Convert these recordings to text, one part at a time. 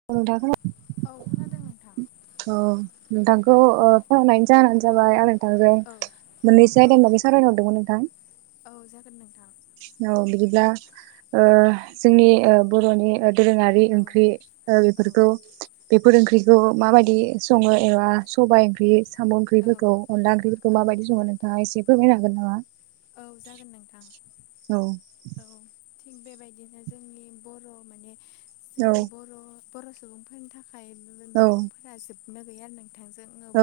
[unintelligible] औ खोनादों नोंथां। अ नोंथांखौ ओ फनहरनायनि जाहोनानो जाबाय आरो नोंथांजों औ मोननैसो औ आयदानि बागै सावरायनो हरदोंमोन नोंथां। औ जागोन नोंथां। औ बिदिब्ला ओ जोंनि बर'नि दोरोङारि औ ओंख्रि ओ बेफोरखौ बेफोर ओंख्रिखौ माबायदि सङो एबा सबाय ओंख्रि साम' औ ओंख्रिफोरखौ अनला ओंख्रिफोरखौ माबायदि औ संङो नोंथाङा एसे फोरमायनो हागोन नामा? औ जागोन नोंथां। औ औ थिग बेबायदिनो जोंनि बर' माने औ जोंनि बर' बर' सुबुंफोरनि थाखाय औ मैगंफोरा जोबनो गैया आरो नोंथां जों औ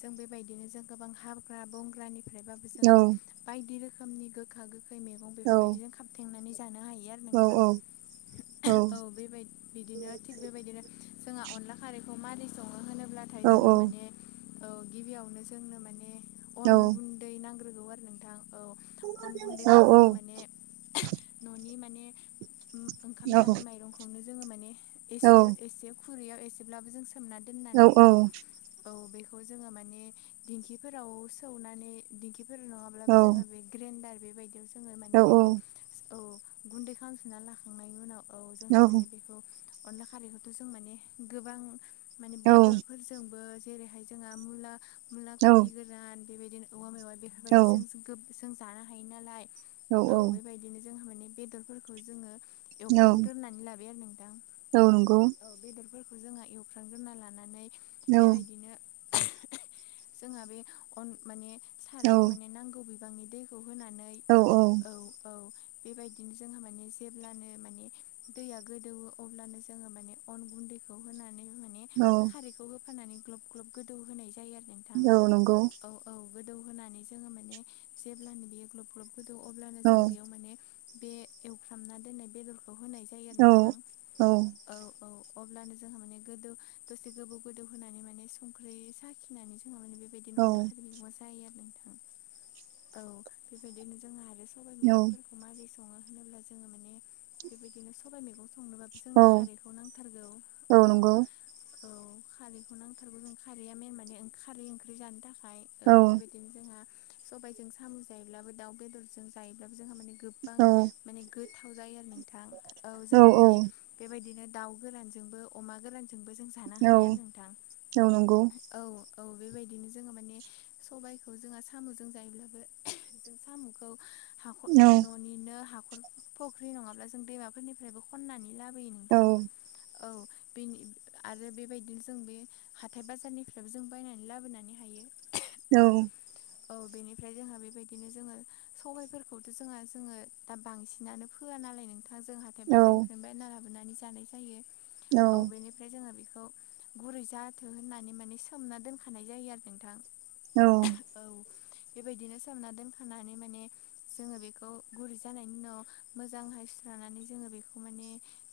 जों बेबायदिनो जों गोबां हाग्रा बंग्रानिफ्रायबाबो औ जोङो बायदि रोखोमनि गोखा गोखै मैगं बेफोरबायदिजों खाबथेंनानै जानो हायो आरो। औ नोंथां औ बेबाय बिदिनो थिग बेबायदिनो जोंहा अनला खारैखौ मारै सङो होनोब्लाथाय औ जोंहा माने औ गिबियावनो जोंनो माने अन गुन्दै नांग्रोगौ आरो नोंथां औ। अन औ गुन्दैखौ जोङो माने न'नि माने ओंखाम औ जानाय माइरंखौनो जोङो माने एसे एसे खुरैयाव एसेब्लाबो जों सोमना दोननानै औ। औ बेखौ जोङो माने दिंखिफोराव सौनानै दिंखिफोर नङाब्लाबो औ जोंहा बे ग्रेन्डार बेबायदियाव जोङो औ माने बेखौ औ गुन्दै खालामफिनना लाखांनायनि उनाव औ जोंहा माने बेखौ अनला खारैखौथ' जों माने गोबां माने औ बेदरफोर जोंबो जेरैहाय जोंहा मुला मुला औ खुथि गोरान बेबायदिनो औवा मेवा बे औ बायदिजों जों गोब जों जानो हायो नालाय औ औ बेबायदिनो जोंहा माने बेदरफोरखौ जोङो औ एवफ्रामग्रोनानै लाबाय आरो नोंथां औ नंगौ औ बेदरफोरखौ जोंहा एवफ्रामग्रोना लानानै औ बेबायदिनो [unintelligible] जोंहा बे अन माने औ सारायाव माने नांगौ बिबांनि दैखौ होनानै औ औ बेबायदिनो जोंहा माने जेब्लानो माने दैया गोदौवो अब्लानो जोङो माने अन गुन्दैखौ होनानै माने खारैखौ होफानानै ग्लब ग्लब गोदौ होनाय जायो आरो नोंथां औ नंगौ औ औ गोदौ होनानै जोङो माने जेब्लानो बेयो ग्लब ग्लब गोदौ अब्लानो औ जों बेयाव माने बे एवफ्रामना दोननाय बेदरखौ होनाय जायो आरो औ नोंथां औ औ अब्लानो जोंहा माने गोदौ दसे गोबौ गोदौ होनानै माने संख्रै साखिनानै जोंहा माने बे बेदिनो अनला खारै मैगंआ जायो आरो नोंथां औ बेबायदिनो जोंहा आरो औ खौ मारै सङो होनोब्ला जोङो माने बे बिदिनो सबाइ मैगं संनोबाबो औ जोंनो खारैखौ नांथारगौ औ औ खारैखौ नांथारगौ जों खारैया मेन माने खारै ओंख्रि जानो थाखाय औ बेबायदि खायनो जोंहा सबायजों साम' जायोब्लाबो दाउ बेदरजों जायोब्लाबो जोंहा माने गोबां माने गोथाव जायो आरो नोंथां औ जोंहा माने बेबायदिनो दाउ गोरानजोंबो अमा गोरानजोंबो जों जानो हायो आरो नोंथां औ औ औ बेबायदिनो जोङो माने सबायखौ जोङो साम'जों जायोब्लाबो जों साम'खौ हाख' औ न'निनो हाखर फख्रि नङाब्ला जों दैमाफोरनिफ्रायबो खननानै लाबोयो नों औ नोंथां औ बेनि आरो बेबायदिनो जों बे हाथाय बाजारनिफ्रायबो जों बायनानै लाबोनानै हायो [unintelligible] औ औ बेनिफ्राय जोंहा बेबायदिनो जोङो सबायफोर खौथ' जोंहा जोङो दा बांसिनानो फोआ नालाय नोंथां जों हाथाय नंगौ बाजों थोनबाय बायना लाबोनानै जानाय जायो औ बेनि ओमफ्राय जोहा बेखौ गुरै जाथों होननानै माने सोमना दोनखानाय जायो आरो नोंथां औ औ बेबायदिनो सोमना दोनखानानै माने जोङो बेखौ गुरै जानायनि उनाव मोजांहाय सुस्रानानै जोङो बेखौ माने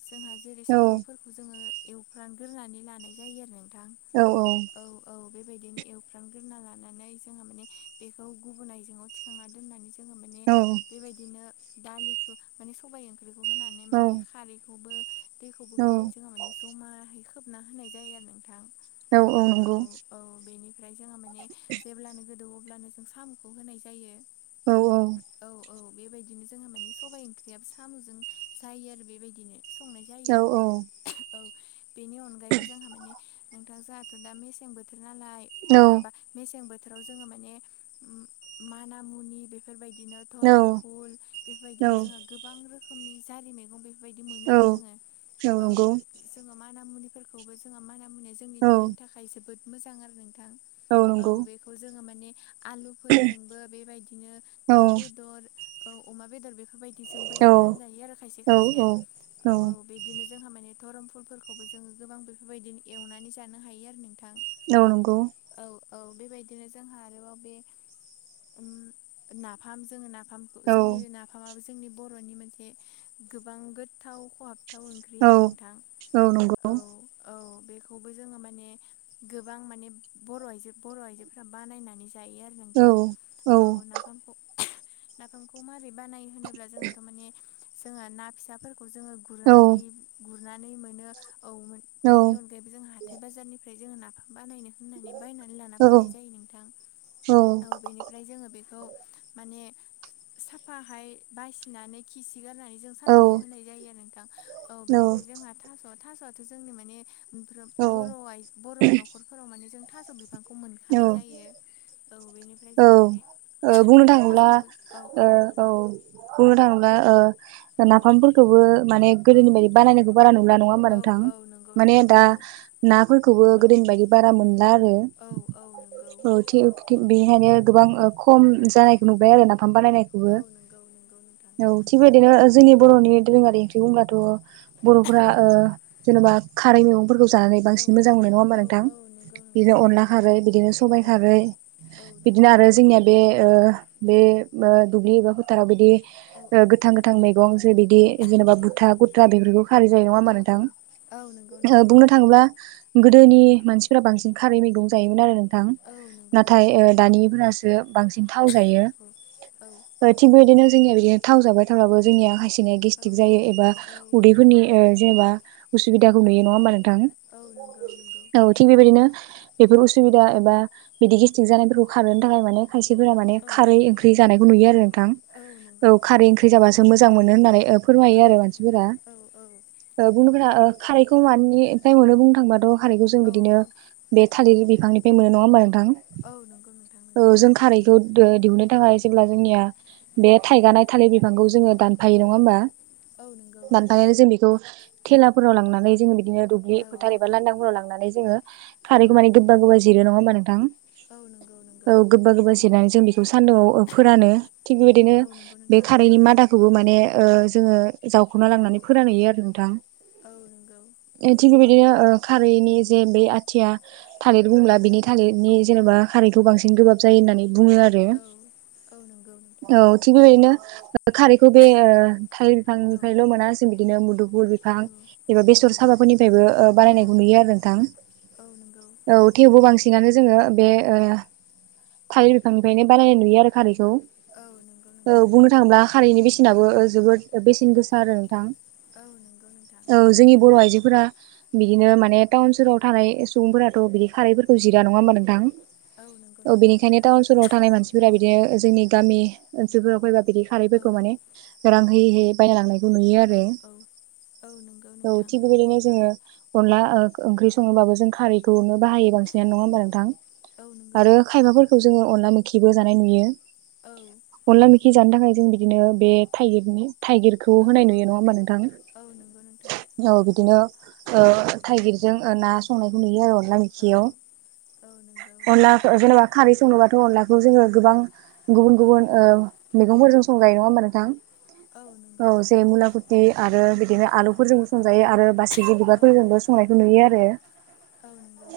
जोंहा जेरै साम'फोरखौ जोङो एवफ्रानग्रोनानै लानाय जायो आरो नोंथां औ औ औ औ बेबायदिनो एवफ्रामग्रोना लानानै जोंहा माने बेखौ गुबुन आयजेंआव थिखांना दोननानै जोङो माने औ बेबायदिनो दालिखौ माने सबाय ओंख्रिखौ होनानै माने खारैखौबो दैखौबो होनानै जोङो माने जमाहै खोबना होनाय जायो आरो नोंथां औ औ बेनिफ्राय जोंहा माने जेब्लानो गोदौओ अब्लानो जों साम'खौ होनाय जायो औ औ औ औ बेबायदिनो जोंहा मानि सबाइ ओंख्रियाबो साम'जों जायो आरो बेबायदिनो संनाय जायो औ बेनि अनगायैबो जोंहा माने नों थां जोंहाथ' दा मेसें बोथोर नालाय ओ माबा मेसें बोथोराव जोङो माने माना मुनि बेफोरबायदिनो धरम फुल औ बेफोरबायदिनो जोंङो गोबां रोखोमनि जारि मैगं बे फोर बायदि औ मोनो औ आरो जोङो औ। जोङो माना मुनिफोरखौबो जोंहा माना मुनिया जोंनि औ देहानि थाखाय जोबोद मोजां आरो नोंथां। औ बेखौ जोङो माने आलुफोरजोंबो बेबायदिनो औ दाउ बेदर औ अमा बेदर बेफोरबायदिजोंबो औ एवनानै जायो आरो खायसे खायसेया औ औ। बिदिनो जोंहा माने धरम फुलफोरखौबो जोङो गोबां बेफोरबायदिनो एवनानै जानो हायो आरो नोंथां। औ नंगौ। औ औ बेबायदिनो जोंहा आरोबाव बे उम नाफाम जोङो नाफाम औ जोंनि नाफ फामा बो जोंनि बर'नि मोनसे गोबां गोथाव खहाबथाव ओंख्रि औ आरो नोंथां। औ नंगौ औ औ बेखौबो जोङो माने गोबां माने बर' आइजो बर' आइजोफोरा बानायनानै जायो आरो। औ नोंथां औ नाफामखौ नाफाम खौ मारै बानाय होनोब्ला जोंहाथ' माने जोङा ना फिसाफोरखौ जोङो औ गुरनानै गु नानै मोनो औ बेनि अनगायैबो जों हाथाय बाजारनिफ्राय जोङो नाफाम बानायनो होननानै बायनानै लाना औ फैनाय जायो नोंथां औ बेनिफ्राय जोङो बेखौ माने साफाहाय बासिनानै खि सि गारनानै जों सानदुंआव होनाय जायो आरो नोंथां औ बेनिफ्राय जोंहा थास' थास'आथ' जोंनि माने ओमफ्रोम बर' औ आ बर' न'खरफोराव माने जों थास' बि बिफांखौ औ मोनखानाय जायो औ बेनिफ्राय जोङो माने ओ बुंनो थाङोब्ला थास'खौबो औ ओ औ बुंनो थाङोब्ला ओ औ नाफामफोरखौबो माने औ गोदोनि बायदि बानायनायखौ बारा नुला नङा होमबा औ नोंथां औ नंगौ माने नोंथां दा नंगौ नाफोरखौबो औ गोदोनि बायदि बारा मोनला आरो। औ औ नों औ थि थिग बेनिखायनो गोबां ओ खम औ जानायखौ नुबाय आरो नाफाम बानायनायखौ। औ नोंगौ नों औ थिगबायदिनो जोंनि बर'नि दोरोङारि ओंख्रि बुंब्लाथ' बर'फ्रा औ ओ औ जेन'बा खारै मैगंफोरखौ जानानै औ बांसिन मोजां मोनो नङा होमबा औ नोंथां औ नंगौ नोंथां बिदिनो नंगौ अनला खारै बिदिनो सबायाइ औ खारै औ नंगौ बिदिनो आरो जोंनिया बे ओ बे ओ दुब्लि एबा फोथाराव बिदि औ ओ औ गोथां गोथां मैगं जे बिदि जेनेबा औ बुथा गुथ्रा बेफोरखौ खारै जायो नङा औ होमबा नोंथां? औ औ नोंगौ ओ नोंगौ। बुंनो थाङोब्ला गोदोनि मानसिफोरा बांसिन खारै मैगं जायोमोन आरो ओं। नोंथां औ नंगौ नाथाय नोंथां ओ नंगौ दानिफोरासो बांसिन थाव जायो। औ औ ओ थिग बेबायदिनो जोंनिया बिदिनो थाव जाबाय थाबाबो जोंनिया खाय जोंनिया गेस्टिक जायो एबा औ उदैफोरनि ओ जेनेबा उसुबिदाखौ नुयो औ औ नङा होमबा औ नंगौ नंगौ नोंथां औ थिग बेबायदिनो बेफोर उसुबिदा एबा बिदि गेस्ट्रिक जानायफोरखौ खारनो थाखाय माने खायसेफोरा माने औ खारै ओंख्रि जानायखौ नुयो आरो नोंथां औ नंगौ औ खारै नोंथां ओंख्रि जाबासो मोजां मोनो होननानै ओ फोरमायो औ आरो मानसिफोरा। औ औ ओ गुनदुखोरा ओ खारैखौ मानिफ्राय मोनो बुंनो थांबाथ' खारैखौ जों औ बिदिनो बे औ थालिर बिफांनिफ्राय मोनो नङा होमबा नोंथां औ नंगौ नोंथां औ जों नंगौ खारै खौ दिहुननो थाखाय जेब्ला जोंनिया बे औ थाइगानाय थालिर बिफांखौ जोङो दानफायो औ नङा औ होमबा? औ नंगौ आएर जों बेखौ थेलाफोराव लांनानै जोङो बिदिनो दुब्लि औ फोथार एबा लांदांफोराव लांनानै जोङो औ खारैखौ माने गोबा गोबा जिरो नङा होमबा नोंथां? औ नोंगौ नोंगौ। औ गोबा गोबा जिरनानै जों बेखौ सान्दुंआव फोरानो औ थिग बेबायदिनो औ नंगौ बे नोंथां खारैनि मादा खौबो माने ओ जोङो जावख'ना औ लांनानै फोरानहैयो आरो नोंथां। औ नंगौ थिग बेबायदिनो ओ खारैनि जे बे आथिया थालिर औ बुंब्ला बिनि थालिरनि जेनेबा खारैखौ बांसिन गोबाब जायो होननानै बुङो आरो। औ औ नंगौ। औ थिक बेबायदिनो खारैखौ बे ओ थालिर औ बिफांनिफ्रायल' मोना जों बिदिनो मुदुमफुल फां एबा औ बेसर साबाफोरनिफ्रायबो ओ औ बानायनायखौ नुयो आरो नोंथां। औ नंगौ। औ थेवबो बांसिनानो जोङो बे ओ। थालिर बिफांनिफ्रायनो बानायनाय नुयो आरो खारैखौ। औ नंगौ। औ नोंथां बुंनो थाङोब्ला खारैनि बेसेनाबो ओ जोबोद बेसेन गोसा आरो नोंथां। औ नंगौ नोंथां औ जोंनि बर' आइजोफोरा बिदिनो माने टाउन [unintelligible] थानाय सुबुंफोराथ बिदि खारैफोरखौ जिरा नङा होमबा नोंथां। नंगौ औ नोंथां बेनिखायनो टाउन सहराव थानाय औ मानसिफोरा बि। बेओ जोंनि गामि ओनसोलफोराव फैबा बिदि औ खारैफोरखौ माने रां होयै होयै। बायना लांनायखौ नुयो आरो औ औ औ नंगौ औ नोंथां थि बेबायदिनो जोङो। अनला ओ ओंख्रि सङोबाबो जों खारैखौनो बाहायो बांसिनानो नङा औ होमबा नोंथां औ नंगौ आरो। खायबाफोरखौ जोङो अनला मोखिबो जानाय नुयो। औ अनला मेखि जानो थाखाय जों बिदिनो बे थाइगिरनि थाइगिर। खौ औ होनाय नुयो नङा होमबा नोंथां औ नंगौ नोंथां औ बिदिनो ओ थाइगिरजों ओ ना संनायखौ नुयो आरो अनला औ मेखियाव औ नंगौ अनला जेनेबा। खारै संनोबाथ' अनलाखौ जोङो गोबां गुबुन गुबुन औ ओ मैगंफोरजों संजायो नङा होमबा नोंथां। औ। औ नंगौ जे नोंथां मुलाकुति आरो बिदिहाय आलुफोरजोंबो संजायो आरो बासिगि औ बिबारफोरजोंबो सं संनायखौ नुयो आरो। औ। नंगौ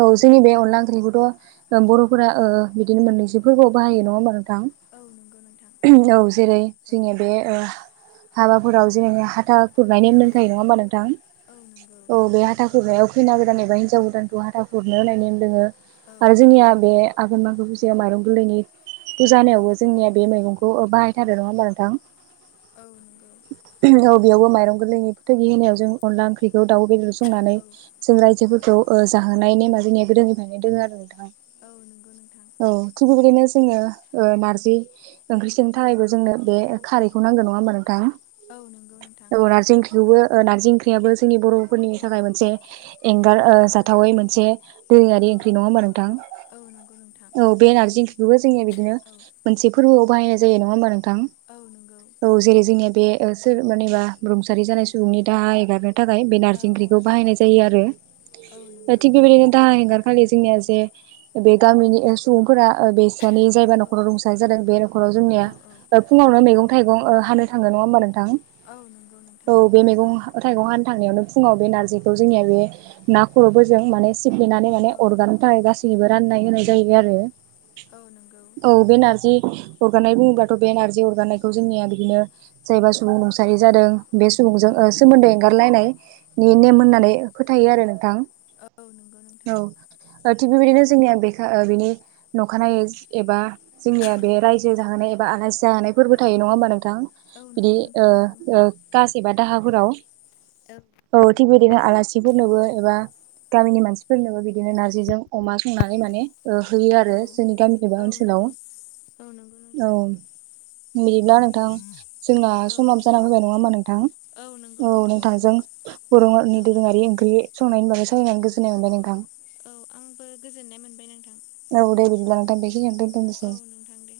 औ जोंनि बे अनला ओंख्रि खौथ बर'फोरा ओ बिदिनो मोननैसो फोरबोआव बाहायो नङा होमबा नोंथां। औ नंगौ नोंथां औ जेरै औ जोंनि बे ओ हाबाफोराव जेरै हाथा खुरनाय नेम औ दंखायो नङा होमबा नोंथां औ नंगौ औ बे खुरनायाव खैना गोदान एबा हिन्जाव गोदानखौ हाथा खुरनो होनाय नेम दोङो औ आरो जोंनिया बे आगोन मागो फुजायाव माइरं गोरलैनि फुजा औ होनायावबो जोंनिया बे मैगंखौ बाहायथारो नङा होमबा नोंथां। औ नंगौ औ बियावबो माइरं गोरलैनि थोगि होनायाव जों अनला ओंख्रिखौ दाउ बेदर संनानै औ जों औ रायजोफोरखौ। ओ जाहोनाय नेमा जोंनिया गोदोनिफायनो दोङो आरो नोंथां। औ नंगौ नोंथां। औ थिग बेबायदिनो जोङो ओ नारजि ओंख्रि संनो औ थाखायबो जोंनो बे। खारैखौ नांगौ नङा होमबा नोंथां औ नंगौ नोंथां औ नारजि ओंख्रिखौबो ओ नारजि ओंख्रियाबो जोंनि बर'। फोरनि औ थाखाय मोनसे। एंगार औ ओ जाथावै मोनसे दोरोङारि औ ओंख्रि नङा होनबा नोंथां। औ नंगौ नोंथां औ बे नारजि ओंख्रिखौबो जोंनिया बिदिनो औ मोनसे फोरबोआव बाहायनाय जायो नङा होमबा नोंथां। औ नंगौ। औ जेरै जोंनिया बे ओ सोर मानेबा रुंसारि जानाय सुबुंनि दाहा एंगारनो थाखाय बे औ नारजि ओंख्रिखौ बाहायनाय जायो आरो औ नंगौ थिग बेबायदिनो दाहा एंगारनो खालि जोंनिया जे बे गामिनि सुबुंफोरा बे [unintelligible] जायबा औ न'खराव रुंसारि जादों बे न'खराव जोंनिया औ फुंआवनो औ मैगं थाइगं ओ हानो। [unintelligible] औ नंगौ औ नोंथां। बे मैगं थाइगं हानो थांनायावनो फुङाव बे नारजिखौ जोंनिया बे ना खर'फोरजों माने सिफ्लेनानै माने औ अरगानो थाखाय गासैनोबो राननाय होनाय जाहैबाय आरो। औ नोंगौ। औ बे नारजि अरगानाय बुङोब्लाथ' बे नार्जि अरगानायखौ जोंनिया बिदिनो जायबा औ सुबुं रुंसारि जादों बे सुबुंजों औ ओ सोमोन्दो एंगारलायनायनि औ नेम होनना नै फोथायो आरो नोंथां औ औ नंगौ नोंथां औ। ओ थिग बेबायदिनो जोंनिया बेखो ओ बिनि औ अखानायै एबा जोंनिया बे रायजो जाहोनाय एबा आलासि जाहोनाय फोरबो औ थायो नङा होमबा नोंथां औ बिदि नंगौ ओ नोंथां नंगौ ओ कास एबा दाहाफोराव। ओ औ थिग बिदिनो आलासिफोरनोबो एबा गामिनि मानसिफोर फोरनोबो बिदिनो नारजिजों अमा संनानै माने ओ होयो आरो औ जोंनि गामि एबा औ ओनसोलाव। नंगौ औ नोंगौ औ नोंथां बिदिब्ला नोंथां जोंना औ समाबो जाना फैबाय नङा होमबा नोंथां? नंगौ औ नोंथां नंगौ नोंथांजों [unintelligible] नि औ दोरोङारि ओंख्रि संनायनि बागै सावरायनानै गोजोननाय मोनबाय नोंथां। औ आंबो गोजोननाय मोनबाय नोंथां। औ दे बिदिब्ला नोंथां बेखिनियावनो दोन औ नोंथां दे।